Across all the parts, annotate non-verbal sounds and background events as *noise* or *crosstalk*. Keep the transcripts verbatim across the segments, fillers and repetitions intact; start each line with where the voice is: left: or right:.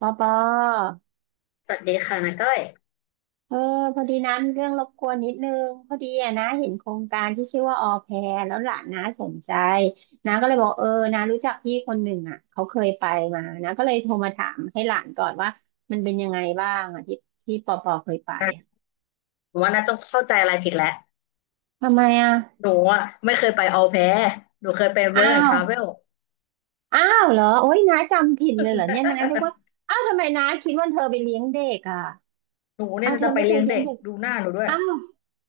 right: ปอปอ
left: สวัสดีค่ะนาก้อย
right: เออพอดีนะมีเรื่องรบกวนนิดนึงพอดีอะนะเห็นโครงการที่ชื่อว่าออแพรแล้วหลานน้าสนใจน้าก็เลยบอกเออน้ารู้จักพี่คนหนึ่งอ่ะเขาเคยไปมานะาก็เลยโทรมาถามให้หลานก่อนว่ามันเป็นยังไงบ้างอ่ะที่ที่ปอปอเคยไปอะ
left: หนูว่านาต้องเข้าใจอะไรผิดแล้ว
right: ทำไมอ่ะ
left: หนูอ่ะไม่เคยไปออลแพร์หนูเคยไป
right: อ้า
left: เวิร์กแอนด์ท
right: ว
left: ราเวล
right: อ้าวเหรอโอ๊ยน้าจำผิดเลยเหรอเนี่ยน้านึกว่า
left: *laughs*
right: อ้าวทำไมน้าคิดว่าเธอไปเลี้ยงเด็กอ่ะ
left: หนูเนี่
right: อ้า
left: ย
right: ว
left: น่า
right: เธอ
left: จะไป
right: ไม่เค
left: เลี้
right: ย
left: ยง
right: เลี้ย
left: เด็
right: ง
left: ก
right: เด็ก
left: ดูหน้าหนูด้วย
right: อ้าว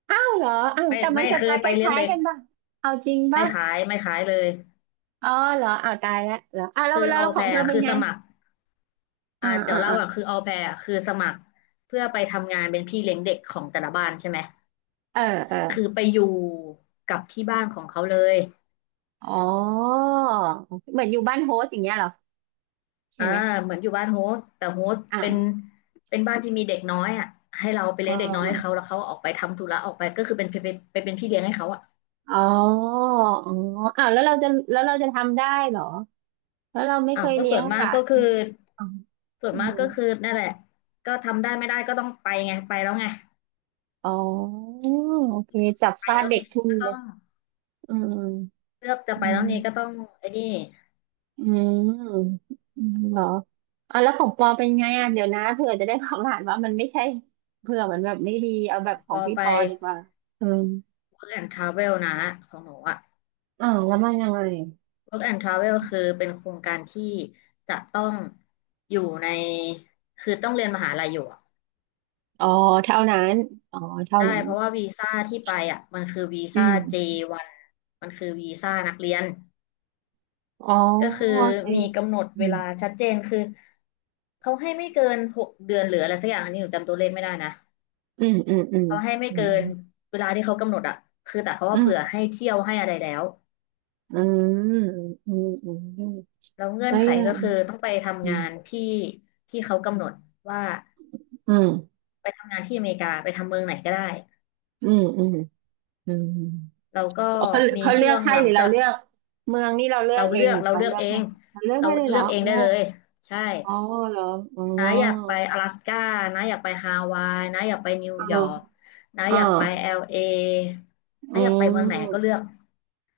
right: อ้าวเหรออ้าว
left: ไม่
right: แต่มัน
left: ไม่
right: จะ
left: เค
right: ตา
left: ย
right: ค
left: ไปเลี้ยง
right: ล้าย
left: เด็
right: ๆ
left: ก
right: กันป่ะเอาจริง
left: ไม่
right: ป่ะ
left: ขายไม่ขายเลย
right: อ๋อเหรออ้าวตายแล้วเหรออ้าวแล้ว
left: คือ
right: แล้ว
left: ออ
right: แล้
left: ล
right: วข
left: แพ
right: องเธอ
left: ร์
right: เป็น
left: คือ
right: ไง
left: สมัคร
right: อ่า
left: อ่าเดี๋ย
right: อ่า
left: วเล่า
right: อ่า
left: ก่อนคือออลแพร์คือสมัครเพื่อไปทำงานเป็นพี่เลี้ยงเด็กของแต่ละบ้านใช่ไหม
right: เออเออ
left: คือไปอยู่กับที่บ้านของเขาเลย
right: อ๋อเหมือนอยู่บ้านโฮสต์อย่างเงี้ยเหรอใช่
left: อ่า
right: ไหม
left: เหมือนอยู่บ้านโฮสต์แต่โฮสต์เป็น
right: อ่า
left: เป็นบ้านที่มีเด็กน้อยอ่ะให้เราไป
right: อ๋อ
left: เลี้ยงเด็กน้อยให้เขาแล้วเขาออกไปทำธุระออกไปก็คือเป็นไปเป็นไปเป็นพี่เลี้ยงให้เขาอ่ะ
right: อ๋ออ๋ออ้าวแล้วเราจะแล้วเราจะทำได้เหรอแล้วเราไม่
left: อ้า
right: เค
left: ว
right: ย
left: ก็
right: เลี้
left: ส่
right: ย
left: ว
right: ง
left: นมา
right: ห
left: ก
right: ลา
left: ก็
right: น
left: คือ
right: อ๋อ
left: ส่วน
right: อื
left: มาก
right: ม
left: ก็คือนั่นแหละก็ทำได้ไม่ได้ก็ต้องไปไงไปแล้วไง
right: อ๋อโอเคจับ
left: ไป
right: ฟาด
left: แล้ว
right: เด็ก
left: นี่
right: ทุ่
left: ก็
right: เล
left: ต้อ
right: ย
left: ง
right: อืม
left: เลือกจะไป
right: อื
left: แล้วนี่ก็
right: ม
left: ต้องไอ้นี่
right: อืมอืมเหรออ่ะแล้วของปอเป็นไงอ่ะเดี๋ยวนะเผื่อจะได้ความอ่านว่ามันไม่ใช่เผื่อมันแบบไม่ดีเอา
left: ข
right: แบ
left: อ
right: บ
left: ง
right: ข
left: ป
right: อง
left: อ
right: พี่
left: ไป
right: ปอดีกว่าอืม
left: Work and Travel นะของหนูอ่ะ
right: อ่าวแล้วมันยังไง
left: Work and Travel คือเป็นโครงการที่จะต้องอยู่ในคือต้องเรียนมหาลัยอยู่อะ
right: อ๋อเท่านั้นอ๋อเท่า
left: ใช่
right: นั้น
left: เพราะว่าวีซ่าที่ไปอ่ะมันคือวี
right: อื
left: ซ่า
right: ม
left: เจ วัน มันคือวีซ่านักเรียน
right: อ๋อ
left: ก็คือ
right: ใช่
left: มีกำหนด
right: อื
left: เว
right: ม
left: ลาชัดเจนคือเขาให้ไม่เกินหกเดือนหรืออะไรสักอย่างอันนี้หนูจำตัวเลขไม่ได้นะ
right: อืมอืมอืม
left: เขาให้ไม่
right: อื
left: เกิ
right: ม
left: นเวลาที่เขากำหนดอ่ะคือแต่เขา
right: อื
left: ว่าเผื่อ
right: ม
left: ให้เที่ยวให้อะไรแล้ว
right: อืมอืมอืมอืม
left: แล้วเงื่อ
right: แล้
left: น
right: ว
left: ไข
right: ยั
left: ก็
right: ง
left: คือต้องไป
right: อื
left: ทำงา
right: ม
left: นที่ที่เขากำหนดว่า
right: อืม
left: ไปทำงานที่อเมริกาไปทำเมืองไหนก็ได้
right: อืมอืมอืม
left: เราก็
right: เขา
left: มี
right: เขาเลื
left: ช่
right: อ
left: ว
right: ก
left: ง
right: ให้
left: หลั
right: ห
left: ง
right: รือเรา
left: จาก
right: เลือกเมืองนี่เราเลือ
left: เรา
right: กเอ
left: เลื
right: ง
left: อก
right: หรือ
left: เรา
right: เขา
left: เลือ
right: เลื
left: ก
right: อก
left: เอ
right: ให้
left: ง
right: เราเลือก
left: เรา
right: ได้เลยเหร
left: เลื
right: อ
left: อกเอง
right: โอ้
left: ได้เลยใช่
right: อ๋อเหรออ๋อ
left: น้าอยากไป阿拉斯ก้าน้าอยากไปฮาวายน้าอยากไปนิว
right: เ
left: ยอร์ก
right: ออ
left: น้า
right: เอ่า
left: อยากไปเอลเอ
right: อื
left: น้าอยากไปเมืองไหนก็เลื
right: ม
left: อก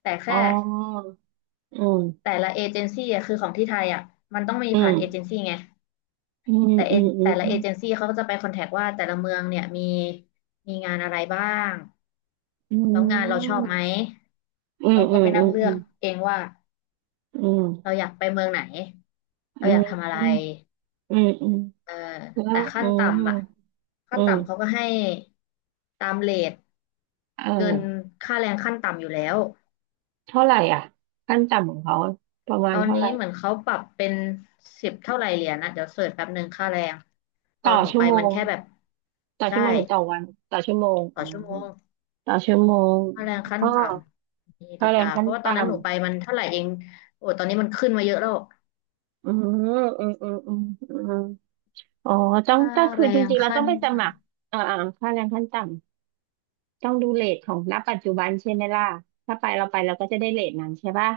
left: แต่
right: อ๋อ
left: แค่
right: อืม
left: แต่ละเอเจนซี่อะคือของที่ไทยอ่ะมันต้องมี
right: อื
left: ผ่านเอเจน
right: ม
left: ซี่ไง
right: อืม
left: แต่
right: อื
left: เอแต่ละ
right: ม
left: เอเจนซี่เขาก็จะไปคอนแทคว่าแต่ละเมืองเนี่ยมีมีงานอะไรบ้าง
right: อื
left: แล้วงานเราชอ
right: ม
left: บไหม
right: อืม
left: เรา
right: อื
left: ก็
right: ม
left: ไป
right: อื
left: นั่ง
right: ม
left: เลื
right: อื
left: อกเองว่า
right: ม
left: เราอยากไปเมืองไหน
right: อื
left: เราอยาก
right: ม
left: ทำอะไร
right: อืมอืม
left: เออ
right: อืมอืมแล้
left: แต่
right: ว
left: ขั้
right: อื
left: น
right: ม
left: ต่ำอะขั้
right: อื
left: นต่ำเขา
right: ม
left: ก็ให้ตามเรท
right: เออ
left: เงินค่าแรงขั้นต่ำอยู่แล้ว
right: เท่าไหร่อ่ะขั้นต่ำของเขาประมา
left: ต
right: ณ
left: อน
right: เท่าไห
left: นี้
right: ร่
left: เหมือนเขาปรับเป็นสิบเท่าไหร่เหรียญนะเดี๋ยวเสิร์ชแป๊บหนึ่งค่าแรงตอ
right: ต่อ
left: นหนู
right: ชั่
left: ไป
right: วโม
left: มัน
right: ง
left: แค่แบบ
right: ต่อ
left: ใช่
right: ชั่วโมงหรือต่อวันต่อชั่วโมง
left: ต่
right: อ๋
left: อ
right: อ
left: ชั่วโมง
right: ต่อชั่วโมง
left: ค่าแรงขั้น
right: อ๋อ
left: ต่ำมีดี
right: ค่าแรง
left: กาเพ
right: ขั้น
left: ราะว่าตอ
right: ต่
left: นนั้นหนูไปมันเท่าไหร่เองโอ้ตอนนี้มันขึ้นมาเยอะแล้ว
right: ำอืมอืมอืมอืมอืมอ๋อต้อง
left: ค่า
right: ก็คือ
left: แร
right: จ
left: ง
right: ริงๆ เรา
left: ขั้
right: ต้อง
left: น
right: ไปส
left: ต่
right: มัครอ่าอ่าค่าแรงขั้นต่ำต้องดูเรทของณปัจจุบันใช่ไหมล่ะถ้าไปเราไปเราก็จะได้เรทนั้นใช่ป่ะ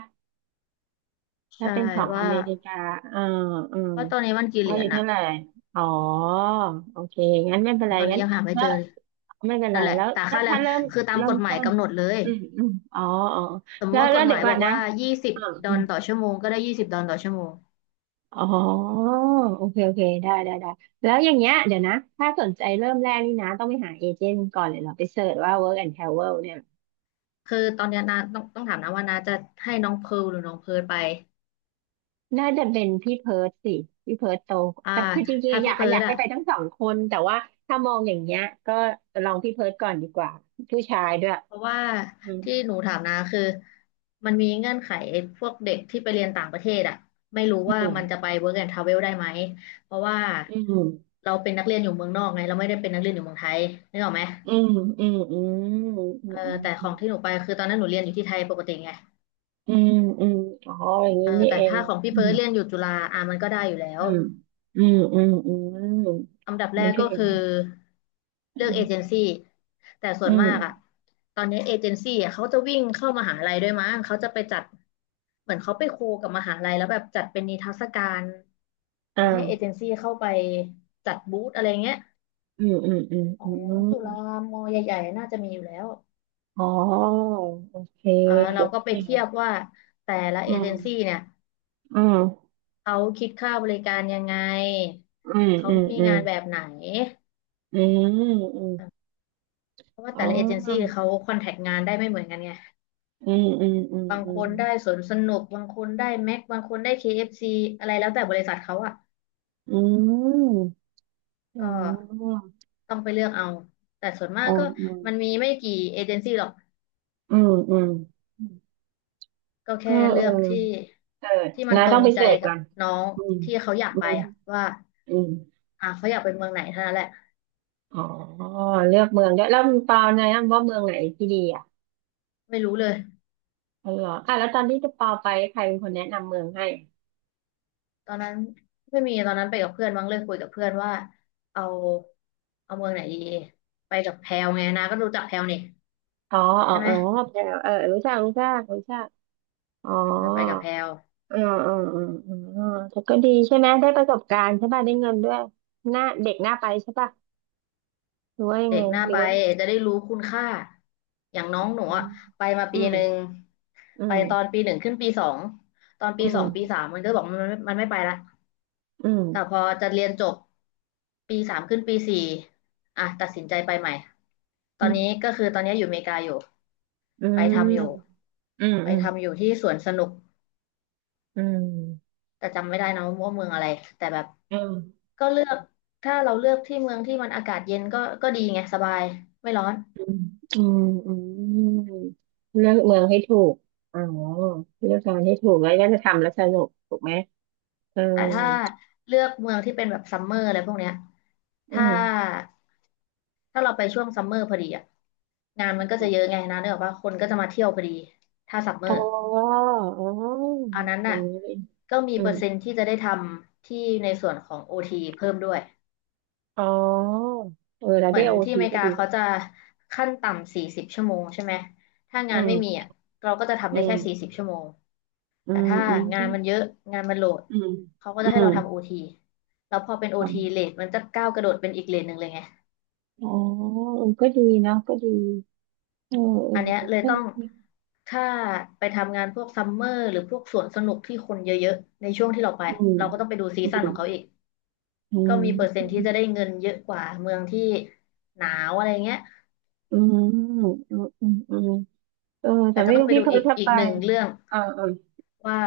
left: ำ
right: ถ้า
left: ใช่
right: เป็นของอ
left: ว่า
right: เมริกาอ่าอืม
left: ว่าตอนนี้มันกี่เห
right: ว่า
left: รี
right: อ
left: ยญ
right: ยู่
left: อะ
right: เท่าไหร่อ๋อโอเคงั้นไม่เป็นไร
left: ตอนนี้
right: งั้น
left: ยังหาไม่
right: แล้
left: เจ
right: ว
left: อเลย
right: ไม่เป็นไร
left: นั่นแหละ
right: แล้ว
left: แต่
right: แล้ว
left: ค่าแร
right: ถ้า
left: ง
right: เริ่ม
left: คือตาม
right: เริ่
left: ก
right: ม
left: ฎหมาย
right: ต้น
left: กำหนดเลย
right: อืมอืมอ๋ออ๋อ
left: สมม
right: แล้
left: ติ
right: ว
left: ว่าก
right: แล้ว
left: ฎห
right: เดี๋
left: มา
right: ย
left: ย
right: วก่
left: บ
right: อน
left: อก
right: นะ
left: ว่ายี่สิบด
right: อื
left: อ
right: ม
left: ลต่อชั่วโมงก็ได้ยี่สิบดอลต่อชั่วโมง
right: อ๋อโอเคโอเคได้ได้ได้แล้วอย่างเงี้ยเดี๋ยวนะถ้าสนใจเริ่มแรกนี่นะต้องไปหาเอเจนต์ก่อนเลยเหรอไปเสิร์ชว่า Work and Travel เนี่ย
left: คือตอนเนี้ยนาต้องต้องถามนะว่านาจะให้น้องเพิร์ลหรือน้องเพิร์ลไป
right: น่าจะเป็นพี่เพิร์ทสิพี่เพิร์ทโต
left: อ่า
right: แต่คือจริง
left: ถ้า
right: ๆอยา
left: พี่
right: ก
left: เพิ
right: อ
left: ร์
right: ยา
left: ล
right: กให้
left: อะ
right: ไปทั้งสองคนแต่ว่าถ้ามองอย่างเงี้ยก็ลองพี่เพิร์ทก่อนดีกว่าผู้ชายด้วย
left: เพราะว่า
right: อืม
left: ที่หนูถามนาคือมันมีเงื่อนไขไอ้พวกเด็กที่ไปเรียนต่างประเทศอะไม่รู้
right: อื
left: ว่ามันจะ
right: ม
left: ไป work and travel ได้ไหม เพราะว่า
right: อืม
left: เราเป็นนักเรียนอยู่เมืองนอกไงเราไม่ได้เป็นนักเรียนอยู่เมืองไทยนึกออกไหม
right: อืมอืมอืมอื
left: เออ
right: ม
left: แต่ข
right: อื
left: อ
right: ม
left: งที่หนูไปคือตอนนั้นหนูเรียนอยู่ที่ไทยปกติไง
right: อืมอืมอ๋ออย่าง
left: เอ
right: นี้
left: อ
right: นี่
left: แต่
right: เอง
left: ถ้าของพี่
right: อื
left: เพิ
right: ม
left: ร์ทเรียนอยู่จุฬาอ่ะมันก็ได้อยู่แล้ว
right: อืมอืมอืมอืม
left: อันดับ
right: โอ
left: แรก
right: เค
left: ก็คือเลือกเอเจนซี่แต่ส่
right: อื
left: วน
right: ม
left: มากอ่ะตอนนี้เอเจนซี่อะเขาจะวิ่งเข้ามหาลัยด้วยมั้งเขาจะไปจัดเหมือนเขาไปโคกับมหาลัยแล้วแบบจัดเป็นนิทรรศการ
right: อ่
left: เขาให้เอเจ
right: า
left: นซี่เข้าไปจัดบูธอะไรเงี้ย
right: อืมอืมอืม
left: ขอ
right: อื
left: ง
right: ม
left: จุฬามอใหญ่ๆน่าจะมีอยู่แล้ว
right: อ๋อโอเค
left: อ่าเราก็ไป
right: เนี่
left: เทีย
right: ย
left: บว่าแต่ละ
right: อื
left: เอเจ
right: ม
left: นซี่เนี่ย
right: อืม
left: เขาคิดค่าบริการยังไง
right: อืม
left: เขา
right: อืม
left: มี
right: อืม
left: งานแบบไหน
right: อืมอืม
left: เพราะว่า
right: อ๋
left: แต่ละเอเจนซี่
right: อ
left: เขาคอนแทคงานได้ไม่เหมือนกันไง
right: อืมอืมอืม
left: บาง
right: อื
left: ค
right: ม
left: นได้สวนสนุกบางคนได้แม็กบางคนได้ เค เอฟ ซี อฟซีอะไรแล้วแต่บริษัทเขาอ่ะ
right: อืมอ๋
left: ก็
right: อ
left: ต้องไปเลือกเอาแต่ส่วนมา
right: อ๋
left: ก
right: อ
left: ก็
right: อืม
left: มันมีไม่กี่เอเจนซี่หรอก
right: อืมอืม
left: ก็
right: ก็
left: แค่
right: เอ
left: เลื
right: อ
left: อกที่
right: เออ
left: ที่มัน
right: นะ
left: ตร
right: ต้อง
left: ง
right: ไป
left: ใจ
right: เสิร์ช
left: กั
right: ก่
left: บ
right: อน
left: น้อง
right: อืม
left: ที่เขาอยาก
right: อื
left: ไป
right: ม
left: อ่ะว่า
right: อืม
left: อ่าเขาอยากไปเมืองไหนเท่านั้นแหละ
right: อ๋อเลือกเมืองด้วยแล้วเปาแนะนำว่าเมืองไหนที่ดีอ่ะ
left: ไม่รู้เลย
right: อ๋อเหรออ่ะแล้วตอนที่จะเปาไปใครเป็นคนแนะนำเมืองให้
left: ตอนนั้นไม่มีตอนนั้นไปกับเพื่อนมั้งเลยคุยกับเพื่อนว่าเอาเอาเมืองไหนดีไปกับแพลวไงนะก็รู้จักแพลวนี่
right: อ๋ออ๋อ
left: ใช่ไห
right: เอ
left: ม
right: อแพรวเออรู้จักรู้จักรู้จักอ๋อ
left: เออไปกับแพลว
right: อืมอืมอืมอืมแต่ก็ดีใช่ไหม ได้ประสบการณ์ใช่ป่ะได้เงินด้วยหน้าเด็กหน้าไปใช่ป่ะหรือว่ายัง
left: เด็
right: ไง
left: กหน้า
right: หรือ
left: ไป
right: ว่า
left: จะได้รู้คุณค่าอย่างน้องหนู
right: อื
left: อะ
right: ม
left: ไปมา
right: อื
left: ปี
right: ม
left: หนึ่ง
right: อื
left: ไปตอน
right: ม
left: ปีหนึ่งขึ้นปีสองตอน
right: อื
left: ปีส
right: ม
left: องปีสามมันก็บอกมันไม่มันไม่ไปละ
right: อืม
left: แต่พอจะเรียนจบปีสามขึ้นปีสี่อ่ะตัดสินใจไปใหม่ตอ
right: อื
left: นนี้ก็คือตอนนี้อยู่อเมริกาอยู่ไปทำอยู่
right: มอืม
left: ไป
right: อืม
left: ทำอยู่ที่สวนสนุก
right: อืม
left: แต่จำไม่ได้นะว่าเมืองอะไรแต่แบบ
right: อืมอืม
left: ก็เลือกถ้าเราเลือกที่เมืองที่มันอากาศเย็นก็ก็ดีไงสบายไม่ร้อน
right: อืมอืมอืมเลือกเมืองให้ถูก อ๋อเลือกงานให้ถูกแล้วก็จะทำแล้วสนุกถูกไหม เออ
left: แต่ถ้าเลือกเมืองที่เป็นแบบซัมเมอร์อะไรพวกเนี้ย
right: อื
left: ถ้า
right: ม
left: ถ้าเราไปช่วงซัมเมอร์พอดีอ่ะงานมันก็จะเยอะไงนะเนกออกว่าคนก็จะมาเที่ยวพอดีถ้าซัมเมอ
right: อ๋
left: ร์
right: ออ๋อ
left: อันนั้น
right: อย่า
left: น่ะ
right: งนี้นี่
left: ก็มี
right: อื
left: เปอ
right: ม
left: ร์เซ็นต์ที่จะได้ทำที่ในส่วนของ โอ ที เพิ่มด้วย
right: อ๋อเออแล้ว
left: เหมื
right: ได้
left: อน
right: โอ
left: ที่อ
right: ที
left: เมริ
right: ก็
left: กา
right: ดี
left: เขา
right: นะ
left: จะขั้นต่ำสี่สิบชั่วโมงใช่ไหมถ้างา
right: อื
left: น
right: ม
left: ไม่มีอ่ะเราก็จะทำ
right: อื
left: ได้แค่สี่
right: ม
left: สิบชั่วโมง
right: อื
left: แต่
right: ม
left: ถ้า
right: อืม
left: งา
right: อื
left: นมันเยอะงานมันโหลด
right: ม
left: เขาก็
right: อื
left: จะให้
right: ม
left: เราทำ โอ ที แล้วพอเป็น
right: อ๋อ
left: โอ ที เลทมันจะก้าวกระโดดเป็นอีกเลทหนึ่งเลยไง
right: อ๋อเออก็ดีนะก็ดีเออเออ
left: อันเนี้ยเลย
right: ใช่
left: ต้อง
right: ใช่
left: ถ้าไปทำงานพวกซัมเมอร์หรือพวกสวนสนุกที่คนเยอะๆในช่วงที่เราไป
right: อืม
left: เราก็ต้องไปดูซี
right: อื
left: ซั่น
right: ม
left: ของเขาอีก
right: อื
left: ก็
right: ม
left: มีเปอร์เซ็น
right: อื
left: ต์
right: ม
left: ที่จะได้เงินเยอะกว่าเมืองที่หนาวอะไรเงี้ย
right: อืมอืมอืมเออแต่
left: แต่ก็
right: ไม่
left: ต้อ
right: รู้
left: งไป
right: พี่
left: ดู
right: เพิร์
left: อี
right: ท
left: ก
right: ถ้า
left: อี
right: ไป
left: กหนึ่งเรื่อง
right: อ่าอ่า
left: ว่า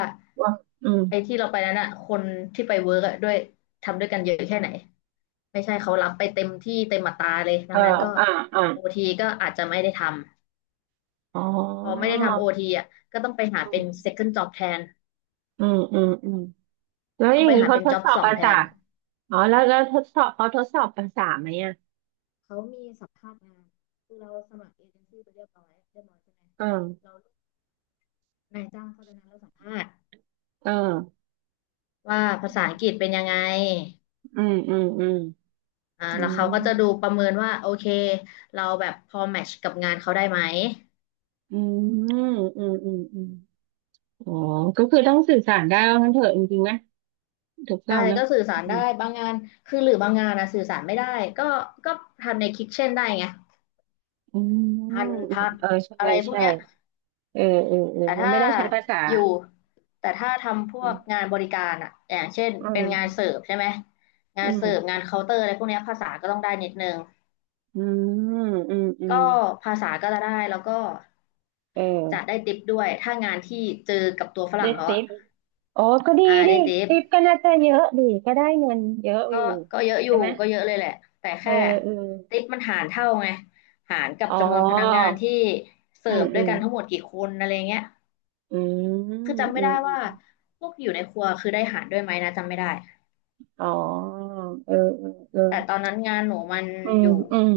right: ว่าอืม
left: ไอ้ที่เราไปนั้นอะคนที่ไปเวิร์กอะด้วยทำด้วยกันเยอะแค่ไหน ไม่ใช่เขารับไปเต็มที่เต็มอัตราเลยดั
right: เออ
left: งนั้นก็
right: อ่าอ่า
left: โอทีก็อาจจะไม่ได้ทำ
right: อ๋อ
left: พอไม่ได้ทำโอทีอะก็ต้องไปหา
right: อื
left: เป็น
right: ม
left: เซคคั่น จ็อบ แทน
right: อืมอืม แล้ว
left: ต้
right: อ
left: อง
right: ย่า
left: ไป
right: งนี้
left: หา
right: เขา
left: เป็น
right: ทด
left: job
right: สอบ
left: สอง
right: ภา
left: แท
right: ษา
left: น
right: อ๋อแล้วแล้วทดสอบเขาทดสอบภาษาไหมอ่ะ
left: เขามีสัมภาษณ์งานคือเราสมัครเอเจนซี่ไปเรียบร้อยเรียบร้อยใช่ไหม
right: เออ
left: เรานายจ้างเขาจะนัดเราสัมภาษณ์
right: เออ
left: ว่าภาษาอังกฤษเป็นยังไง
right: อืมอืมอืม
left: อ่า
right: อื
left: แล้ว
right: ม
left: เขาก็จะดูประเมินว่าโอเคเราแบบพอแมทช์กับงานเขาได้ไหม
right: อืมอืมอืมอืมอ๋อก็คือต้องสื่อสารได้ว่างั้นเถอะจริงๆนะถูกต้อ
left: ใช่
right: งไหม
left: ก็สื่อสา
right: อื
left: รได้
right: ม
left: บางงานคือหรือบางงานนะสื่อสารไม่ได้ก็ก็ทำในคิทเช่นได้ไง
right: อืมอื
left: พัน
right: ม
left: พัก
right: เออ
left: อะ
right: ใช่
left: ไรพวก
right: ใช่
left: เนี้ย
right: เออเออเออ
left: แต่
right: มัน
left: ถ้า
right: ไม่ต้องใช้ภาษา
left: อยู่แต่ถ้าทำพ
right: อื
left: วก
right: ม
left: งานบริการอะอย่างเช่น
right: อ
left: เป็นงานเสิร์ฟใช่ไหมงา
right: ื
left: น
right: ม
left: เสิร์ฟงานเคาน์เตอร์อะไรพวกเนี้ยภาษาก็ต้องได้นิดนึง
right: อืมอืมอืมอื
left: ก็
right: ม
left: ภาษาก็จะได้แล้วก็
right: เ
left: จะ
right: ออ
left: ได้ติปด้วยถ้างานที่เจอกับตัวฝ
right: ได้
left: รั่งเขา
right: ติ
left: อะ
right: ปโอ้ก็ดี
left: อ่า
right: ดิ
left: ได้ติป
right: ติปก็น่าจะเยอะดีก็ได้เงินเยอะ
left: ก็
right: อยู่
left: ก็เยอะอ
right: ใช่
left: ยู่
right: ไหม
left: ก็เยอะเลยแหละแต่
right: เออ
left: แค่
right: เออ
left: ติปมันหารเท่าไงหารกับ
right: อ๋อ
left: จำนวนพนักงานที่เสิ
right: อื
left: ร์
right: ม
left: ฟด้
right: อื
left: วย
right: ม
left: กันทั้งหมดกี่คนอะไรเงี้ย
right: อืมอืม
left: คือจำ
right: อื
left: ไม่
right: ม
left: ได้ว่าพวกอยู่ในครัวคือได้หารด้วยไหมนะจำไม่ได้
right: อ๋อเออเออเออ
left: แต่ตอนนั้นงานหนูมัน
right: อืม
left: อยู่
right: อืม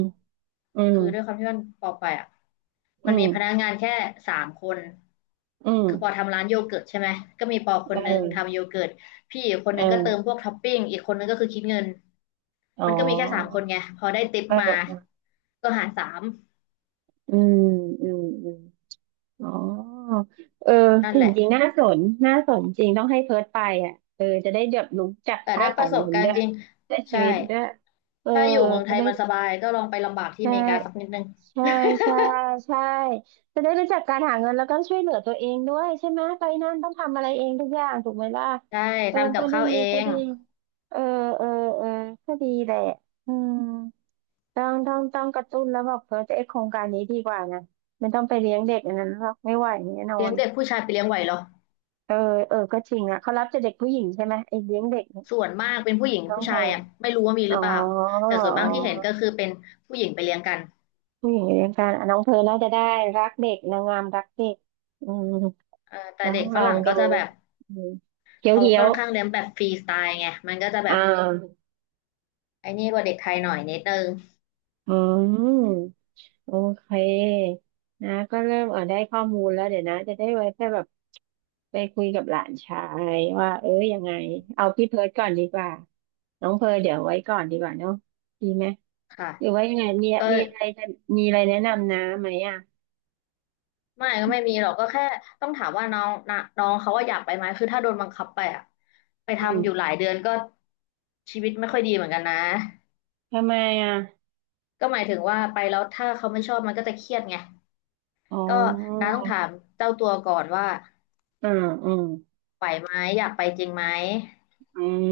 right: อืม
left: คือด้วยความที่มันปอไปอ่ะมัน
right: อื
left: มี
right: ม
left: พนักงานแค่สามคน
right: อืม
left: คือปอทำร้านโยเกิร์ตใช่ไหมก็มีปอค
right: เ
left: นหนึ่ง
right: ออ
left: ทำโยเกิร์ตพี่อีกคน
right: เ
left: หนึ่งก็เติมพ
right: ออ
left: วกท็อปปิ้งอีกคนหนึงก็คือคิดเงิน
right: อ๋อ
left: มันก็มีแค่สามคนไงพอได้ติป
right: เออ
left: มา
right: เออ
left: ก็หารสาม
right: อืมอืมอืมอ๋อเออ
left: นั่น
right: จริ
left: แห
right: ง
left: ละ
right: จริงน่าสนน่าสนจริงต้องให้เพิร์ทไปอ่ะเออจะได้แบบรู้จัก
left: แต่
right: ค่า
left: ได้
right: ข
left: ป
right: อ
left: ระ
right: ง
left: สบ
right: เงิน
left: กา
right: ด้
left: ร
right: ว
left: ณ์
right: ย
left: จริง
right: ได้ชี
left: ใช่
right: วิตด้วยเออ
left: ถ้าอยู่เมืองไท
right: จะ
left: ย
right: ได้
left: มันสบายก็ลองไปลำบาก
right: ใช
left: ที่อเมริกาสัก
right: ่
left: นิดนึง
right: ใช่ ใช่ใช่จะได้รู้จักการหาเงินแล้วก็ช่วยเหลือตัวเองด้วยใช่ไหมไปนั่นต้องทำอะไรเองทุกอย่างถูกไหมล่ะ
left: ได้
right: เออ
left: ทำกั
right: ก็
left: บ
right: ดี
left: ข้าวเอ
right: ก็
left: ง
right: ดีเออเออเออก็ดีแหละอืมต้องต้องต้องกระตุ้นแล้วบอกเพอจะไอโครงการนี้ดีกว่านะไม่ต้องไปเลี้ยงเด็กอันนั้นหรอกไม่ไหวแน่นอ
left: เลี้ยง
right: น
left: เด็กผู้ชายไปเลี้ยงไหวเหรอ
right: เออเออก็จริงอ่ะเขารับแต่เด็กผู้หญิงใช่ไหมไอเลี้ยงเด็กเนี่ย
left: ส่วนมากเป็นผู้หญิง
right: น้อง
left: ผู้
right: เธ
left: ชา
right: อ
left: ยอ่ะไม่รู้ว่ามีห
right: อ๋
left: รื
right: อ
left: อเปล่าแต่ส่วน
right: อ๋
left: มากที่เห็นก็
right: อ
left: คือเป็นผู้หญิงไปเลี้ยงกัน
right: ผู้หญิงในวงการอ่ะน้องเพร์ลน่าจะได้รักเด็กนางงามรักเด็กอืม
left: เอ่อแต่
right: ลอ
left: เด็
right: ง
left: กฝ
right: ลอง
left: รั่งก็
right: ดู
left: จะแบบ
right: อืมเขียว
left: เขา
right: เขีย
left: ค่
right: ว
left: อนข้างเลี้ยงแบบฟรีสไตล์ไงมันก็จะแบ
right: อ่
left: บ
right: า
left: ไอ้นี่กว่าเด็กไทยหน่อยนิดนึง
right: อืมโอเคนะก็เริ่มเออได้ข้อมูลแล้วเดี๋ยวนะจะได้ไว้แค่แบบไปคุยกับหลานชายว่าเอ้ยยังไงเอาพี่เพิร์ดก่อนดีกว่าน้องเพร์ลเดี๋ยวไว้ก่อนดีกว่าเนาะดีไหม
left: ค่ะ
right: หรือว่ายังไงมี
left: ก็
right: มีอะไรจะมีอะไรแนะนำนะไหมอ่ะ
left: ไม่ก็ไม่มีหรอกก็แค่ต้องถามว่าน้องนะน้องเขาว่าอยากไปไหมคือถ้าโดนบังคับไปอะไป
right: อื
left: ทำอยู่หลา
right: ม
left: ยเดือนก็ชีวิตไม่ค่อยดีเหมือนกันนะ
right: ทำไมอ่ะ
left: ก็หมายถึงว่าไปแล้วถ้าเขาไม่ชอบมันก็จะเครียดไง
right: อ๋
left: ก็
right: อ
left: น้าต้องถามเจ้าตัวก่อนว่า
right: อืมอืม
left: ไหวไหมอยากไปจริงไหม
right: อืม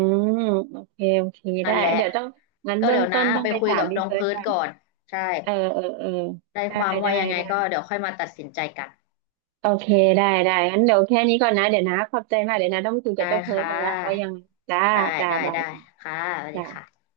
right: โอเคโอเค
left: นั่
right: ได้
left: นแหละ
right: เดี๋ยวต้องงั้น
left: ก็
right: เบื้อ
left: เดี๋
right: ง
left: ยว
right: ต้
left: นะ
right: นต้อง
left: ไป
right: ไป
left: คุย
right: ถาม
left: กับ
right: พี่
left: น้อง
right: เฟิร์ส
left: เพิร์ด
right: ก่อน
left: ก่อนใช่
right: เออเออเออ
left: ได้
right: ได้
left: ความ
right: ได้
left: ว่ายังไง
right: ได้
left: ก็เดี๋ยวค่อยมาตัดสินใจกัน
right: โอเคได้ได้งั้นเดี๋ยวแค่นี้ก่อนนะเดี๋ยวนะขอบใจมากเดี๋ยวนะต้องคุยกั
left: ได้
right: บเจ้าเพิร์ด
left: ค่
right: มันละว่ายัง
left: ะ
right: จ้า
left: ได้
right: จ้า
left: ได้
right: บาย
left: ได้ค่ะสวัสดี
right: จ้า
left: ค่ะ